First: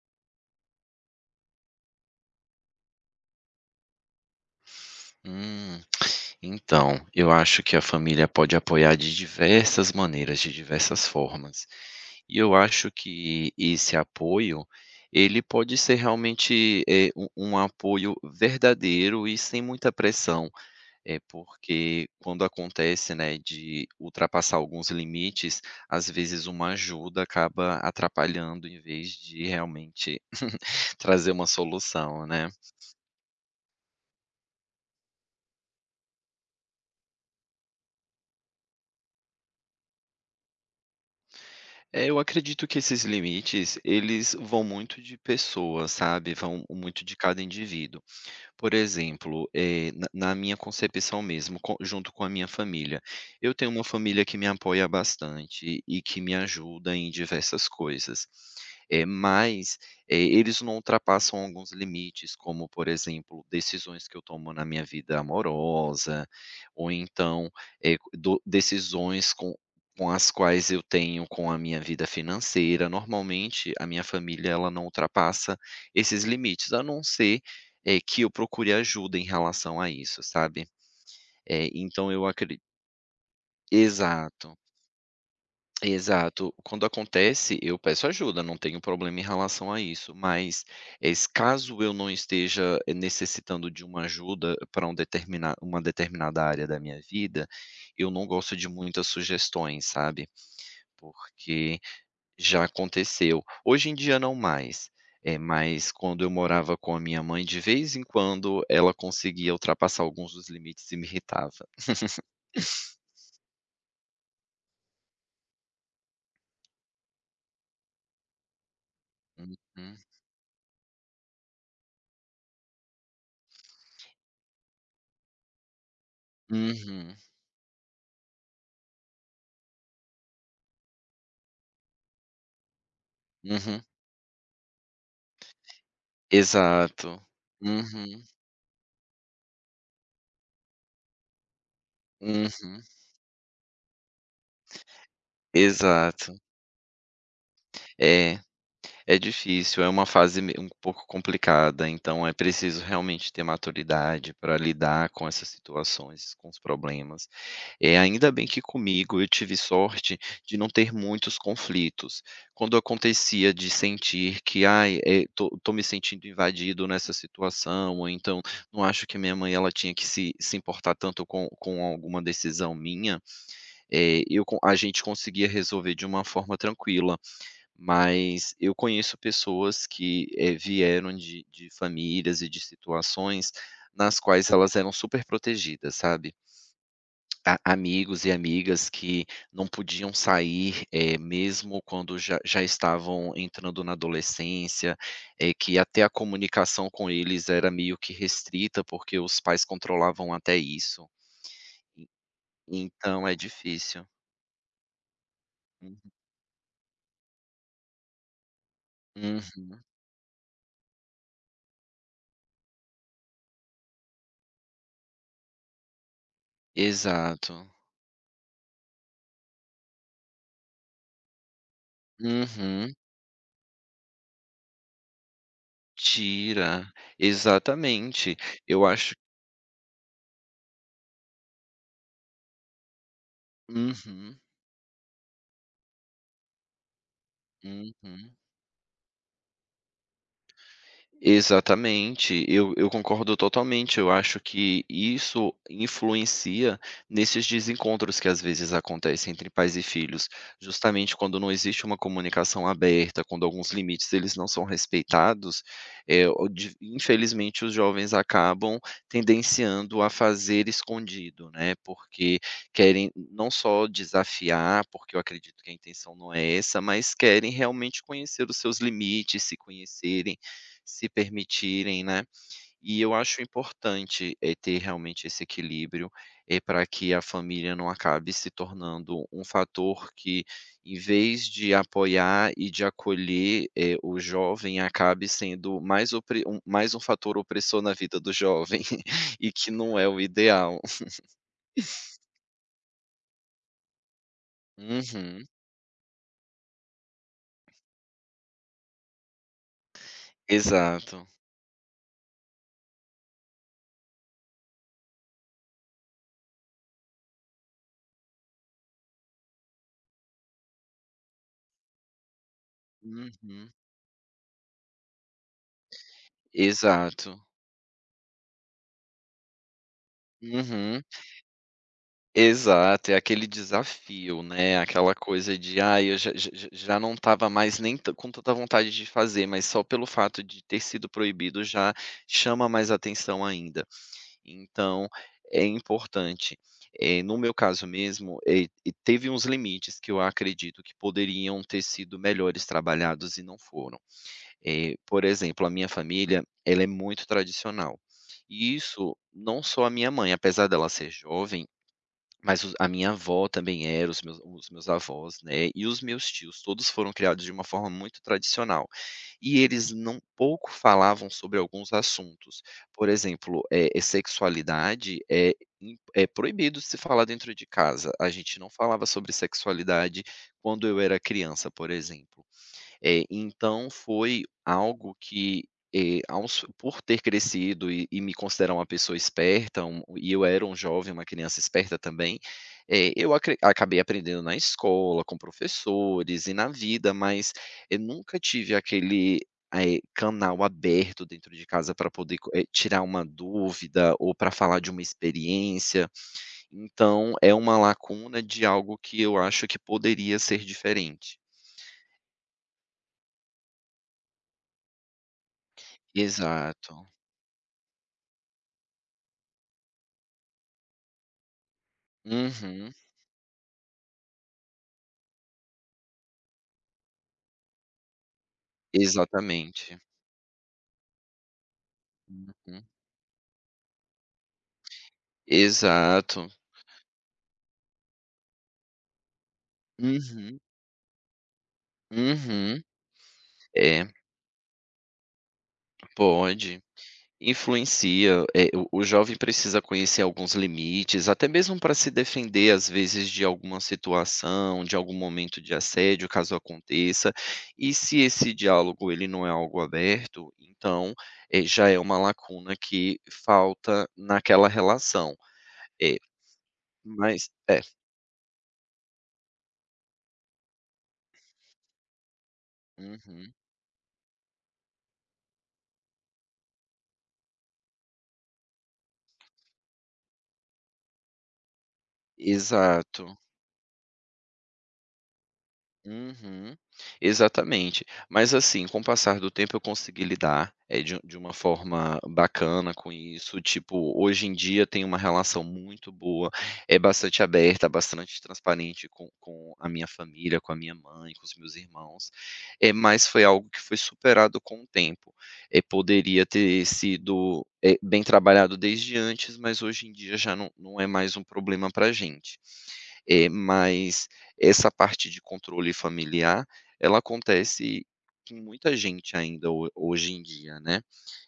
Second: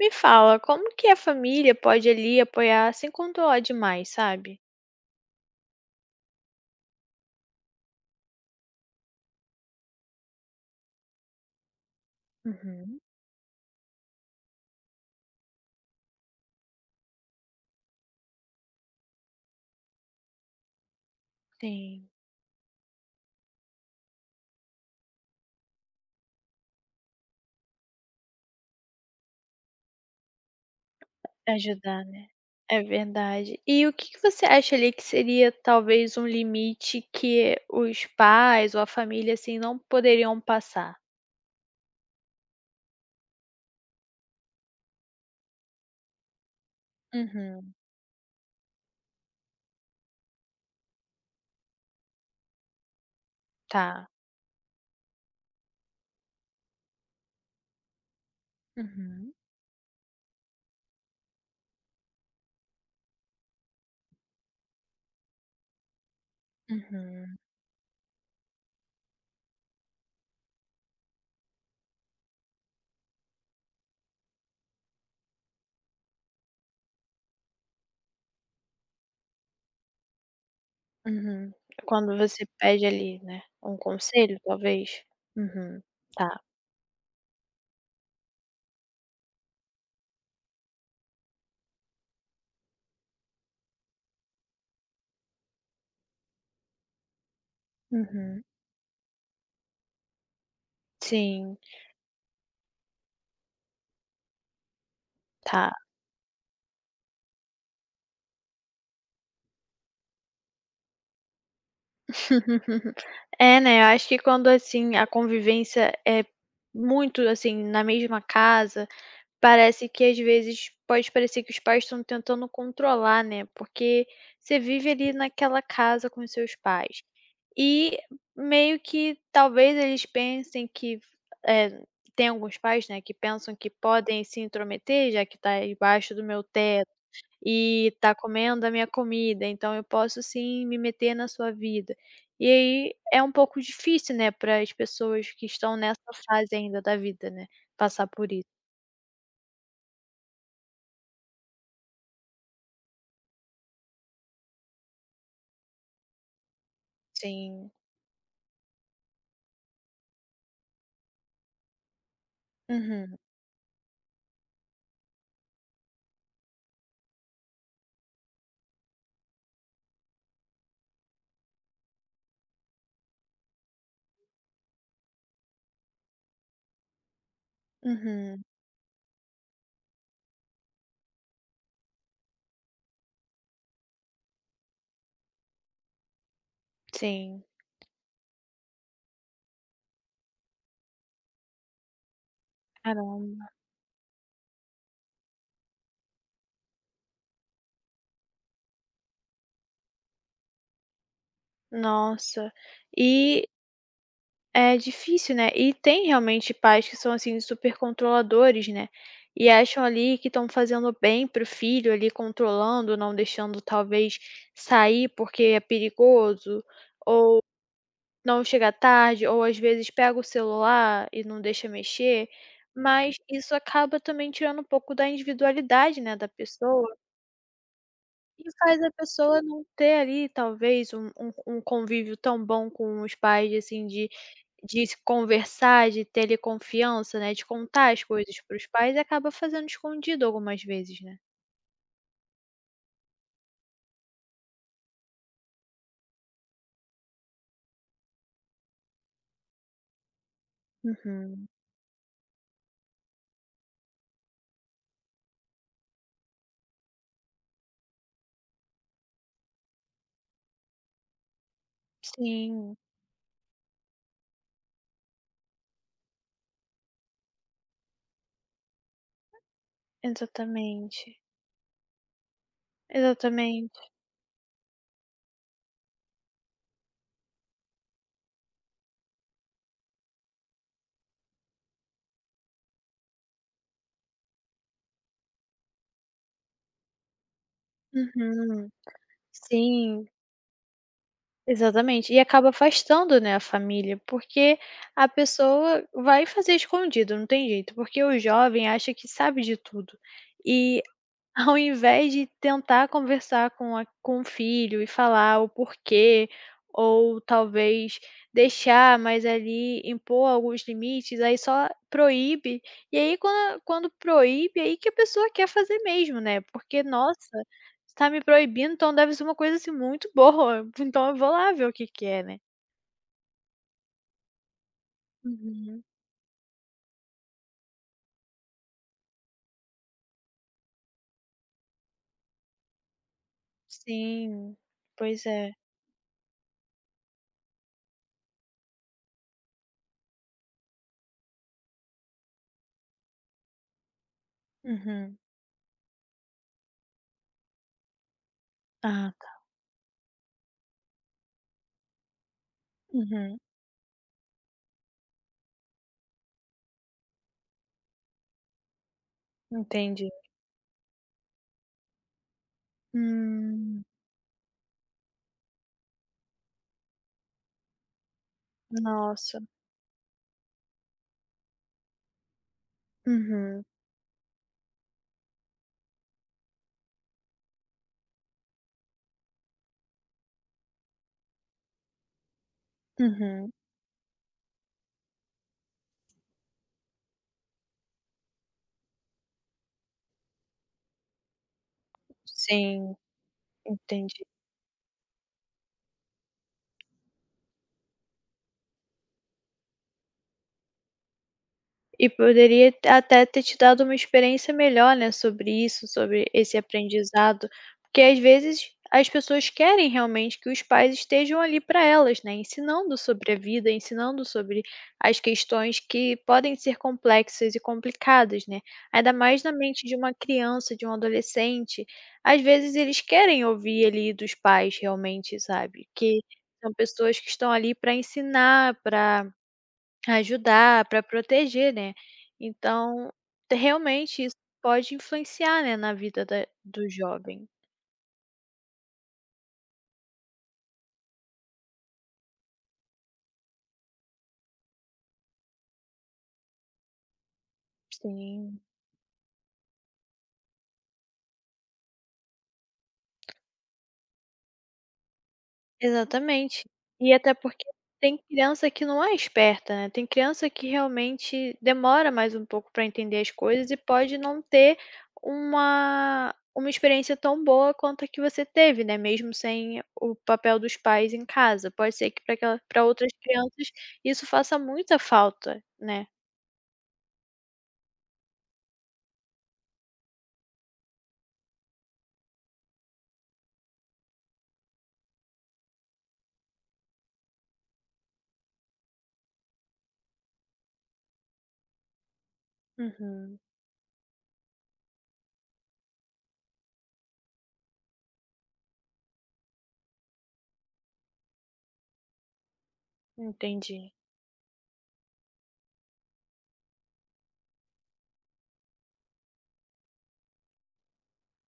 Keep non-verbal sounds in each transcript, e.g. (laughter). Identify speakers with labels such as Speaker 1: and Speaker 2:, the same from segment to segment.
Speaker 1: Me fala, como que a família pode ali apoiar sem controlar demais, sabe?
Speaker 2: Hum, então, eu acho que a família pode apoiar de diversas maneiras, de diversas formas. E eu acho
Speaker 1: Uhum.
Speaker 2: que esse apoio, ele pode ser realmente um apoio verdadeiro e sem muita pressão, porque
Speaker 1: Sim,
Speaker 2: quando acontece, né, de ultrapassar alguns limites, às vezes uma ajuda acaba atrapalhando em vez de realmente trazer uma
Speaker 1: ajudar,
Speaker 2: solução,
Speaker 1: né?
Speaker 2: né?
Speaker 1: É verdade. E o que que você acha ali que seria talvez um limite que os pais ou a família assim não poderiam passar?
Speaker 2: É, eu acredito que esses limites, eles vão muito de pessoa, sabe, vão muito de cada
Speaker 1: Uhum,
Speaker 2: indivíduo. Por exemplo, na minha concepção mesmo, co junto com a minha família, eu tenho uma
Speaker 1: tá.
Speaker 2: família que me apoia bastante e que me ajuda em diversas coisas,
Speaker 1: Uhum.
Speaker 2: mas, eles não ultrapassam alguns limites, como, por exemplo, decisões que eu tomo na minha vida amorosa, ou
Speaker 1: Uhum,
Speaker 2: então, eh, do decisões com as quais eu tenho com a minha vida financeira. Normalmente, a minha família, ela não ultrapassa esses limites, a não ser que eu procure ajuda em relação a isso, sabe.
Speaker 1: uhum.
Speaker 2: Então
Speaker 1: Quando
Speaker 2: eu
Speaker 1: você
Speaker 2: acredito.
Speaker 1: pede ali, né, um conselho,
Speaker 2: Exato,
Speaker 1: talvez? Uhum, tá.
Speaker 2: exato. Quando acontece, eu peço ajuda, não tenho problema em relação a isso, mas, eh, s caso eu não esteja necessitando de uma ajuda para um determina uma determinada área da minha vida, eu não
Speaker 1: Uhum,
Speaker 2: gosto de muitas sugestões, sabe,
Speaker 1: sim,
Speaker 2: porque já aconteceu. Hoje em dia não mais,
Speaker 1: tá.
Speaker 2: mas quando eu morava com a minha mãe, de vez em quando ela conseguia ultrapassar alguns dos limites e me irritava. (laughs)
Speaker 1: (laughs) É, né, eu acho que quando, assim, a convivência é muito, assim, na mesma casa, parece
Speaker 2: Uhum.
Speaker 1: que às vezes pode parecer que os pais estão tentando controlar, né, porque você vive ali naquela casa com os seus pais.
Speaker 2: Uhum.
Speaker 1: E meio que talvez eles pensem que, eh, tem alguns pais, né, que pensam que
Speaker 2: Uhum.
Speaker 1: podem se intrometer, já que está debaixo do meu teto
Speaker 2: Exato.
Speaker 1: e tá
Speaker 2: Uhum.
Speaker 1: comendo a minha comida, então eu posso sim me meter na sua vida. E
Speaker 2: Uhum.
Speaker 1: aí é um pouco difícil, né, para as pessoas que estão nessa
Speaker 2: Exato.
Speaker 1: fase ainda da vida, né, passar por
Speaker 2: É,
Speaker 1: isso.
Speaker 2: é difícil, é uma fase me um pouco complicada, então é preciso realmente ter maturidade para lidar com essas situações, com os problemas.
Speaker 1: Sim.
Speaker 2: É ainda bem que comigo eu tive sorte de não ter muitos conflitos. Quando
Speaker 1: Uhum,
Speaker 2: acontecia de sentir que: "Ai, tô me sentindo invadido nessa situação", ou então, "Não acho que minha mãe ela tinha que se importar tanto com alguma decisão minha", eh, eu co a gente conseguia resolver de uma forma tranquila.
Speaker 1: uhum.
Speaker 2: Mas eu conheço pessoas que, vieram de famílias e de situações nas quais elas eram super protegidas, sabe?
Speaker 1: Sim.
Speaker 2: A amigos e amigas que não podiam sair, mesmo quando já estavam
Speaker 1: Caramba.
Speaker 2: entrando na adolescência, que até a comunicação com eles era meio que restrita, porque os pais controlavam até isso.
Speaker 1: Nossa.
Speaker 2: E então é
Speaker 1: E
Speaker 2: difícil.
Speaker 1: é difícil, né. E
Speaker 2: Uhum.
Speaker 1: tem realmente pais que são, assim, super controladores, né, e
Speaker 2: Uhum.
Speaker 1: acham ali que estão fazendo bem pro filho ali, controlando, não deixando talvez sair porque é perigoso.
Speaker 2: Exato.
Speaker 1: Não chega tarde ou às vezes pega o celular e não deixa mexer,
Speaker 2: Uhum.
Speaker 1: mas isso acaba também tirando um pouco da individualidade, né, da
Speaker 2: Tira.
Speaker 1: pessoa,
Speaker 2: Exatamente.
Speaker 1: e faz
Speaker 2: Eu
Speaker 1: a
Speaker 2: acho.
Speaker 1: pessoa não ter ali talvez um convívio tão bom com os pais, assim,
Speaker 2: Uhum,
Speaker 1: de se conversar, de ter ali confiança, né, de contar as
Speaker 2: uhum.
Speaker 1: coisas para os pais e acaba fazendo escondido algumas vezes, né.
Speaker 2: Exatamente, eu concordo totalmente. Eu acho que isso influencia nesses desencontros que às vezes acontecem entre pais e filhos, justamente quando
Speaker 1: Uhum.
Speaker 2: não existe uma comunicação aberta, quando alguns limites eles não são respeitados, eh, o de infelizmente os jovens acabam tendenciando a fazer escondido, né, porque
Speaker 1: Sim,
Speaker 2: querem não só desafiar, porque eu acredito que a intenção não é essa, mas querem realmente conhecer os seus limites, se conhecerem, se
Speaker 1: exatamente,
Speaker 2: permitirem, né. E eu acho
Speaker 1: exatamente.
Speaker 2: importante, ter realmente esse equilíbrio, para que a família não acabe se tornando um fator que, em vez de apoiar e de acolher, o jovem, acabe sendo mais um fator opressor na vida do
Speaker 1: Uhum.
Speaker 2: jovem (laughs) e que não
Speaker 1: Sim.
Speaker 2: é o ideal.
Speaker 1: Exatamente. E acaba afastando, né, a família, porque a
Speaker 2: Uhum.
Speaker 1: pessoa vai fazer escondido, não tem jeito, porque o jovem acha que sabe de tudo. E
Speaker 2: Exato.
Speaker 1: ao invés de tentar conversar com a com o filho e falar o porquê, ou talvez deixar, mas ali impor alguns limites, aí só proíbe. E aí quando
Speaker 2: Uhum.
Speaker 1: quando proíbe, aí que a pessoa quer fazer mesmo, né, porque:
Speaker 2: Exato.
Speaker 1: "Nossa, está me proibindo, então deve ser uma coisa, assim, muito boa, (laughs)
Speaker 2: Uhum.
Speaker 1: então eu vou lá ver o que que é", né.
Speaker 2: Exato, é aquele desafio, né, aquela coisa de:
Speaker 1: Uhum.
Speaker 2: "ah, eu já não estava mais nem tan com tanta vontade de fazer", mas só pelo fato de ter sido proibido já chama mais atenção ainda.
Speaker 1: Sim,
Speaker 2: Então,
Speaker 1: pois é.
Speaker 2: é importante. No meu caso mesmo, e teve uns limites que eu acredito que poderiam ter sido melhores trabalhados e não foram.
Speaker 1: Uhum.
Speaker 2: Por exemplo, a minha família, ela é muito tradicional. E
Speaker 1: Ah,
Speaker 2: isso
Speaker 1: tá.
Speaker 2: não só a minha mãe, apesar dela ser jovem, mas os a minha
Speaker 1: Uhum.
Speaker 2: avó também era, os meus avós, né, e os meus tios, todos foram criados de uma forma muito tradicional. E eles
Speaker 1: Entendi.
Speaker 2: não pouco falavam sobre alguns assuntos. Por exemplo,
Speaker 1: Hum,
Speaker 2: sexualidade é im é proibido se falar dentro de casa. A gente não falava sobre
Speaker 1: nossa.
Speaker 2: sexualidade quando eu era criança, por exemplo.
Speaker 1: Uhum.
Speaker 2: Então foi algo que, eh, aos por ter crescido e me considerar uma pessoa esperta, e eu era um jovem, uma criança esperta também, eh, eu
Speaker 1: Uhum.
Speaker 2: acre acabei aprendendo na escola, com professores e na vida, mas eu nunca tive aquele, canal aberto dentro de casa para poder
Speaker 1: Sim,
Speaker 2: tirar uma dúvida
Speaker 1: entendi.
Speaker 2: ou para falar de uma experiência. Então é uma lacuna de algo que eu acho que poderia ser diferente.
Speaker 1: E poderia t até ter te dado uma experiência melhor, né, sobre isso, sobre esse
Speaker 2: Exato.
Speaker 1: aprendizado, porque às vezes as pessoas querem realmente que os pais estejam ali para elas, né,
Speaker 2: Uhum,
Speaker 1: ensinando sobre a vida, ensinando sobre as questões que podem ser complexas e complicadas, né, ainda mais na mente de
Speaker 2: exatamente.
Speaker 1: uma criança, de um adolescente. Às vezes
Speaker 2: Uhum.
Speaker 1: eles querem ouvir ali dos pais realmente, sabe, que
Speaker 2: Exato.
Speaker 1: são pessoas que estão ali para ensinar, para
Speaker 2: Uhum,
Speaker 1: ajudar, para proteger, né.
Speaker 2: uhum.
Speaker 1: Então,
Speaker 2: É,
Speaker 1: realmente isso pode influenciar, né, na vida da
Speaker 2: pode.
Speaker 1: do jovem.
Speaker 2: Influencia, o jovem precisa conhecer alguns limites, até mesmo para se defender, às vezes, de alguma situação, de algum momento de assédio, caso aconteça. E se esse
Speaker 1: Sim,
Speaker 2: diálogo ele não é algo aberto, então, já é uma lacuna que falta naquela relação. É,
Speaker 1: exatamente. E até
Speaker 2: mas
Speaker 1: porque
Speaker 2: é.
Speaker 1: tem criança que não é esperta, né, tem criança que realmente demora mais um pouco para entender as
Speaker 2: Uhum.
Speaker 1: coisas e pode não ter uma experiência tão boa quanto a que você teve, né, mesmo sem o papel dos pais em casa. Pode ser que para outras
Speaker 2: Exato.
Speaker 1: crianças isso faça muita falta, né.
Speaker 2: Uhum. Exatamente. Mas assim, com o passar do tempo eu consegui lidar, de uma forma bacana com isso, tipo, hoje em dia tenho uma relação muito boa, bastante aberta, bastante transparente com a minha família, com a minha mãe, com os meus irmãos, mas
Speaker 1: Uhum.
Speaker 2: foi algo que foi superado com o tempo. Poderia ter sido, bem trabalhado desde antes, mas hoje em dia já não é mais um problema pra gente.
Speaker 1: Entendi.
Speaker 2: Mas essa parte de controle familiar, ela acontece com muita gente ainda ho hoje em dia, né.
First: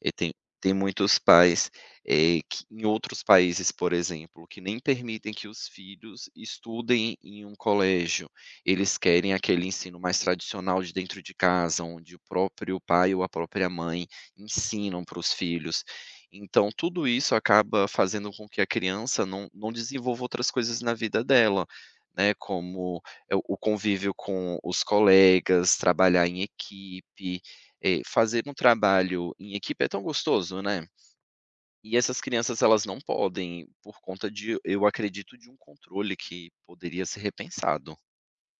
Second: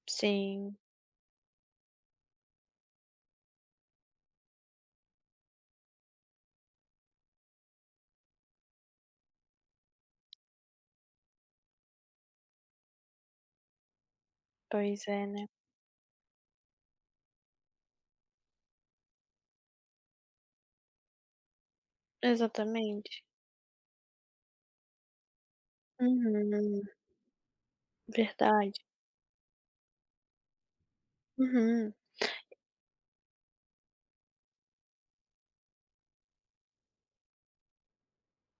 Speaker 2: E tem
Speaker 1: Sim,
Speaker 2: muitos pais, que em outros países, por exemplo, que nem permitem que os filhos estudem em um colégio. Eles querem aquele ensino mais tradicional de dentro de casa, onde o próprio pai ou a própria mãe ensinam
Speaker 1: pois
Speaker 2: para
Speaker 1: é,
Speaker 2: os
Speaker 1: né.
Speaker 2: filhos. Então, tudo isso acaba fazendo com que a criança não desenvolva outras coisas na vida dela, né, como,
Speaker 1: Exatamente.
Speaker 2: o convívio com os colegas, trabalhar
Speaker 1: Uhum,
Speaker 2: em equipe, fazer um
Speaker 1: verdade.
Speaker 2: trabalho em equipe é tão gostoso, né.
Speaker 1: Uhum.
Speaker 2: E essas crianças elas não podem, por conta de eu acredito, de um controle que poderia ser repensado.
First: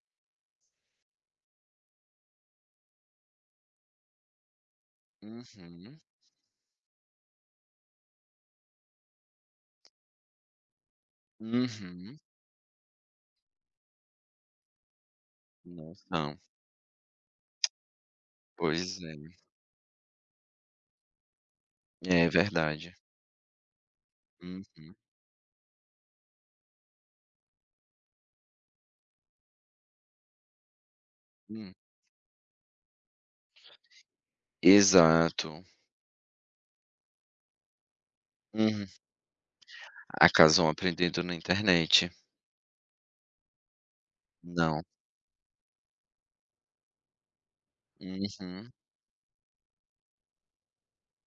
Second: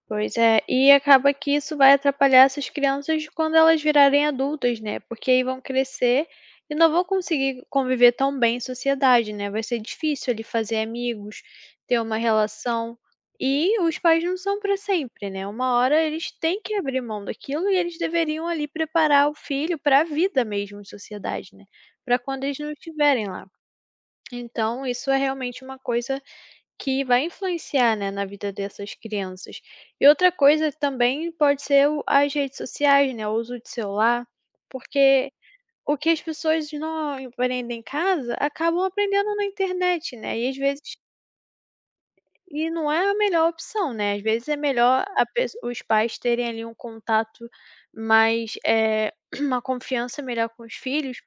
Speaker 1: Pois é, e acaba que isso vai atrapalhar essas crianças quando elas virarem adultas, né, porque aí vão
Speaker 2: Uhum,
Speaker 1: crescer e não vão conseguir conviver tão bem em sociedade, né, vai ser difícil ali fazer amigos, ter uma
Speaker 2: uhum.
Speaker 1: relação, e os pais não são para sempre, né, uma
Speaker 2: Não
Speaker 1: hora eles
Speaker 2: são.
Speaker 1: têm que abrir mão daquilo e eles deveriam ali
Speaker 2: Pois
Speaker 1: preparar
Speaker 2: é.
Speaker 1: o filho para a vida mesmo em sociedade, né, para
Speaker 2: É
Speaker 1: quando eles não
Speaker 2: verdade.
Speaker 1: estiverem lá.
Speaker 2: Uhum,
Speaker 1: Então isso é realmente uma coisa que vai influenciar, né, na vida dessas crianças. E outra coisa também pode
Speaker 2: hum.
Speaker 1: ser o as redes sociais, né, o uso de celular, porque
Speaker 2: Exato.
Speaker 1: o que as pessoas não aprendem em casa, acabam
Speaker 2: Uhum.
Speaker 1: aprendendo na internet, né, e às
Speaker 2: Acabam
Speaker 1: vezes
Speaker 2: aprendendo na internet.
Speaker 1: e não é a melhor opção, né, às vezes é
Speaker 2: Não.
Speaker 1: melhor a pesso os pais terem ali um contato mais,
Speaker 2: Uhum.
Speaker 1: (clears throat) uma confiança melhor com os filhos,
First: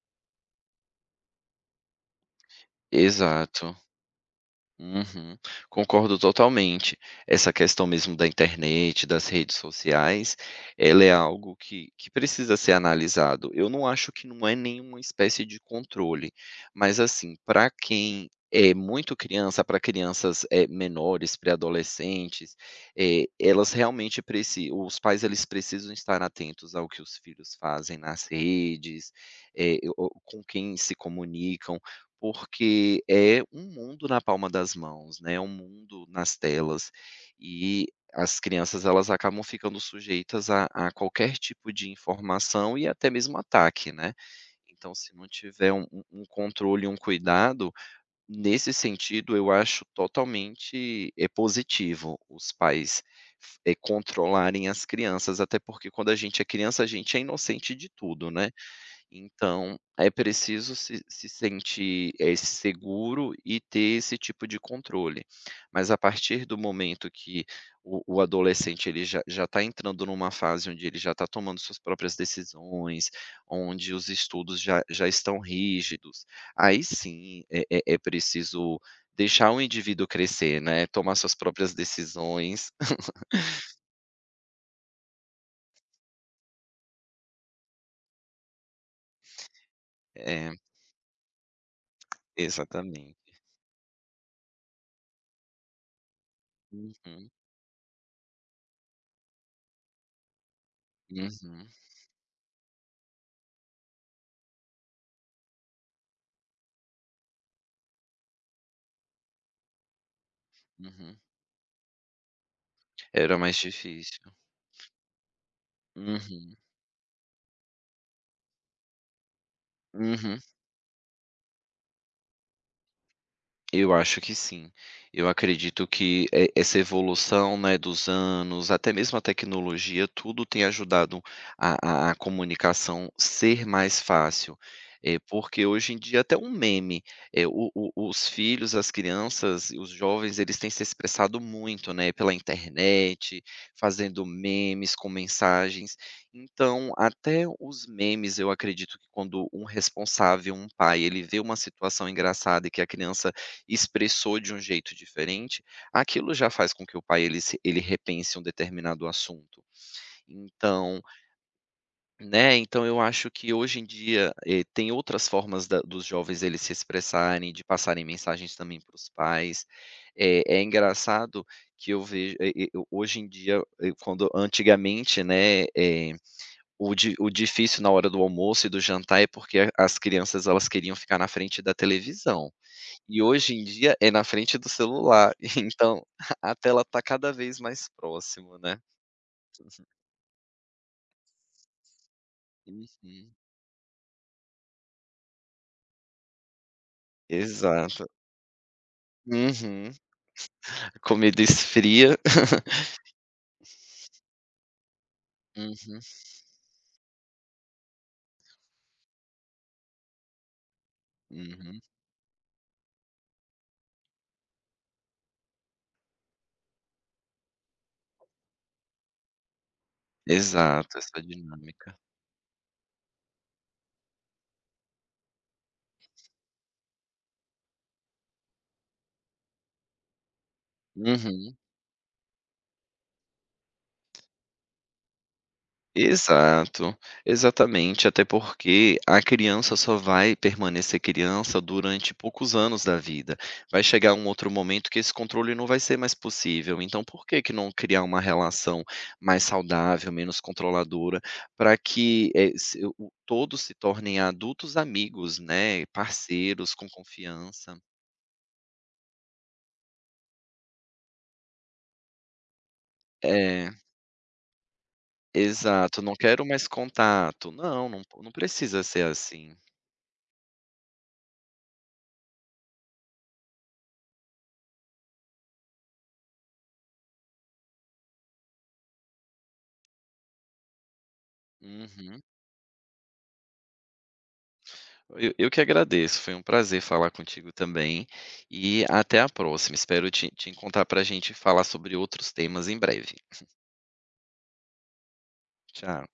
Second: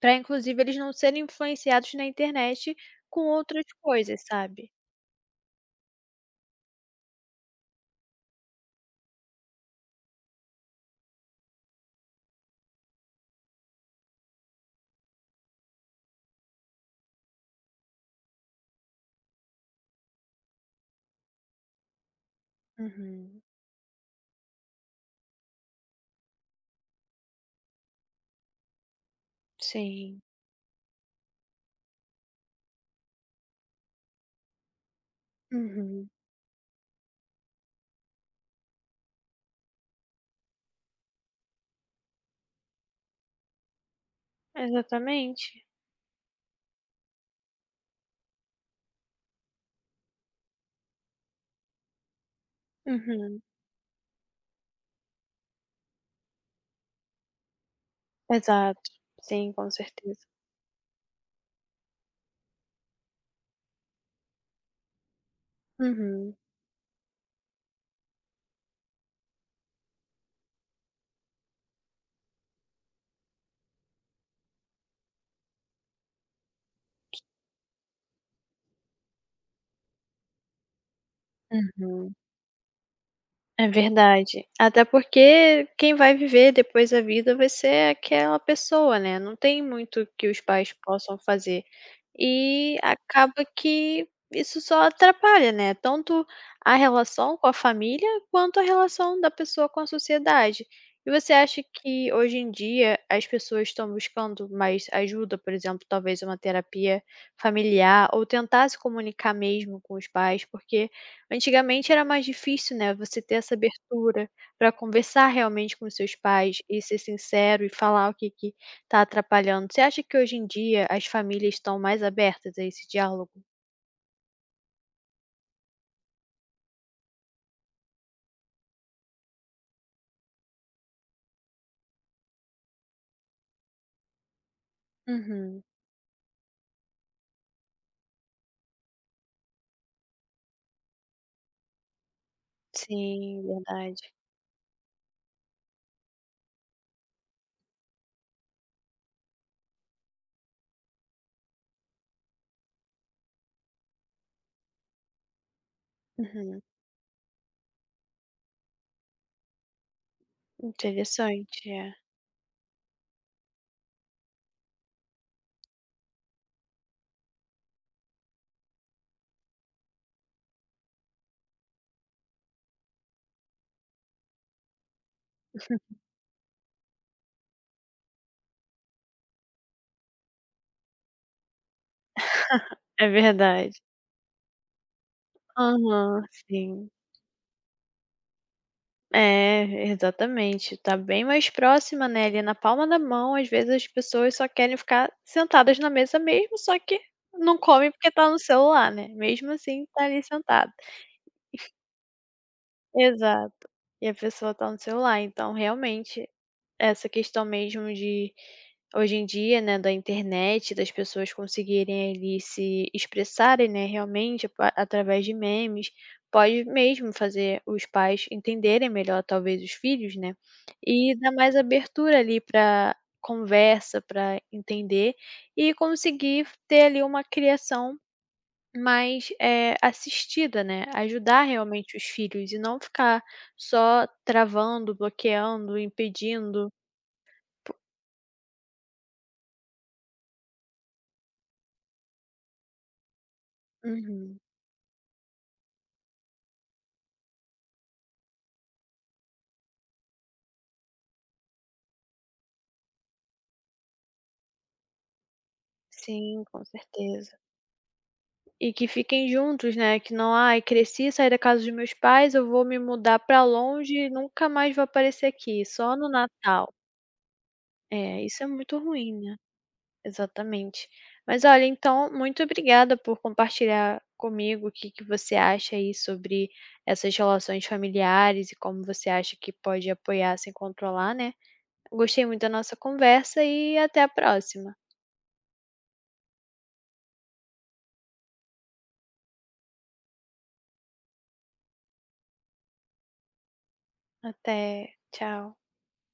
Speaker 1: para inclusive eles não serem influenciados na internet com outras
Speaker 2: Exato.
Speaker 1: coisas, sabe.
Speaker 2: Uhum, concordo totalmente. Essa questão mesmo da internet, das redes sociais, ela é algo que precisa ser analisado. Eu não acho que não é nenhuma espécie de controle, mas, assim, para quem é muito criança, para crianças, menores, pré-adolescentes, eh,
Speaker 1: Uhum,
Speaker 2: elas realmente preci os pais, eles precisam estar atentos ao que os filhos fazem nas redes, eh,
Speaker 1: sim.
Speaker 2: o com quem se comunicam, porque é um mundo na palma das mãos, né, é um mundo
Speaker 1: Uhum.
Speaker 2: nas telas, e as crianças elas acabam ficando sujeitas a qualquer tipo de informação e até mesmo ataque, né. Então se não
Speaker 1: Exatamente.
Speaker 2: tiver um controle um cuidado, nesse sentido eu acho totalmente, positivo os pais
Speaker 1: Uhum.
Speaker 2: controlarem as crianças, até porque quando a gente é criança a gente é inocente de tudo, né.
Speaker 1: Exato. Sim, com
Speaker 2: Então, é
Speaker 1: certeza.
Speaker 2: preciso se sentir, seguro e ter esse tipo de controle. Mas a
Speaker 1: Uhum.
Speaker 2: partir do momento que o adolescente, ele já está entrando numa fase onde ele já está tomando suas próprias decisões, onde os estudos já estão rígidos, aí sim é preciso deixar o indivíduo crescer, né, tomar suas próprias
Speaker 1: Uhum.
Speaker 2: decisões. (laughs)
Speaker 1: É verdade. Até porque quem vai viver depois a vida vai ser aquela pessoa, né, não tem muito que os
Speaker 2: É,
Speaker 1: pais possam fazer. E
Speaker 2: exatamente.
Speaker 1: acaba que isso só atrapalha, né, tanto a
Speaker 2: Uhum,
Speaker 1: relação com a família, quanto a relação da pessoa com a sociedade. E você acha
Speaker 2: uhum,
Speaker 1: que hoje em dia as pessoas estão buscando mais ajuda, por exemplo, talvez uma terapia familiar ou tentar se comunicar mesmo com os pais? Porque
Speaker 2: uhum.
Speaker 1: antigamente era mais difícil, né, você ter
Speaker 2: Era
Speaker 1: essa
Speaker 2: mais difícil.
Speaker 1: abertura para conversar realmente com os seus
Speaker 2: Uhum.
Speaker 1: pais e ser sincero e falar o que que tá atrapalhando. Você acha que hoje
Speaker 2: Uhum.
Speaker 1: em dia as famílias estão mais abertas a esse diálogo?
Speaker 2: Eu acho que sim. Eu acredito que essa evolução, né, dos anos, até mesmo a tecnologia, tudo tem ajudado a comunicação ser mais fácil.
Speaker 1: Uhum.
Speaker 2: Porque hoje em dia até um meme, eh, o os filhos, as crianças, os jovens, eles têm se expressado muito, né, pela internet,
Speaker 1: Sim, verdade.
Speaker 2: fazendo memes com mensagens. Então, até os memes, eu acredito que quando um responsável, um pai, ele vê uma situação engraçada e que a criança expressou de um jeito diferente, aquilo já
Speaker 1: Uhum.
Speaker 2: faz com que o pai ele se ele repense um determinado assunto. Então,
Speaker 1: Interessante, é.
Speaker 2: né, eu acho que hoje em dia, tem outras formas da dos jovens eles se expressarem, de passarem mensagens também para os pais. É engraçado que eu vejo hoje em dia, quando antigamente, né, o difícil na hora do almoço e do jantar é porque as crianças elas queriam ficar na frente da televisão.
Speaker 1: (laughs) É
Speaker 2: E hoje em
Speaker 1: verdade.
Speaker 2: dia é na frente do celular, (laughs) então
Speaker 1: Aham,
Speaker 2: a tela
Speaker 1: sim.
Speaker 2: tá cada vez mais próximo, né.
Speaker 1: É, exatamente. Tá bem mais próxima, né, ali na palma da mão,
Speaker 2: Uhum.
Speaker 1: às vezes as pessoas só querem ficar sentadas na mesa mesmo, só que não come
Speaker 2: Exato.
Speaker 1: porque tá no celular, né, mesmo assim
Speaker 2: Uhum.
Speaker 1: tá ali sentado.
Speaker 2: A comida esfria. (laughs)
Speaker 1: Exato. E a pessoa tá no celular, então
Speaker 2: Uhum,
Speaker 1: realmente essa questão mesmo de hoje em dia, né, da internet, das pessoas
Speaker 2: uhum.
Speaker 1: conseguirem ali se expressarem, né, realmente pa através de memes, pode mesmo fazer os pais entenderem melhor talvez os filhos, né,
Speaker 2: Exato,
Speaker 1: e
Speaker 2: essa
Speaker 1: dar mais
Speaker 2: dinâmica.
Speaker 1: abertura ali para conversa, para entender e conseguir ter ali uma criação mais, assistida, né, ajudar
Speaker 2: Uhum.
Speaker 1: realmente os filhos e não ficar só travando, bloqueando, impedindo.
Speaker 2: Exato, exatamente, até porque a criança só vai permanecer criança durante poucos anos da vida. Vai chegar um
Speaker 1: Uhum.
Speaker 2: outro momento que esse controle não vai ser mais possível. Então, por que que não criar uma relação mais saudável, menos controladora, para que todos se tornem adultos amigos, né?
Speaker 1: Sim, com
Speaker 2: Parceiros com
Speaker 1: certeza.
Speaker 2: confiança.
Speaker 1: E que fiquem juntos, né, que não: "Ai, cresci, saí da casa dos meus pais, eu vou me mudar pra
Speaker 2: É,
Speaker 1: longe e nunca mais vou aparecer aqui, só
Speaker 2: exato.
Speaker 1: no
Speaker 2: Não quero mais
Speaker 1: Natal".
Speaker 2: contato. Não, não,
Speaker 1: É,
Speaker 2: não
Speaker 1: isso é muito
Speaker 2: precisa ser
Speaker 1: ruim, né.
Speaker 2: assim.
Speaker 1: Exatamente. Mas olha, então, muito obrigada por compartilhar comigo o que que você acha aí sobre essas relações familiares e como você acha que pode apoiar sem controlar, né.
Speaker 2: Uhum.
Speaker 1: Gostei muito da nossa conversa e até a próxima.
Speaker 2: Eu que agradeço, foi um prazer falar contigo também, e até a próxima. Espero te encontrar para a gente falar sobre outros temas em breve.
Speaker 1: Até. Tchau.
Speaker 2: Tchau.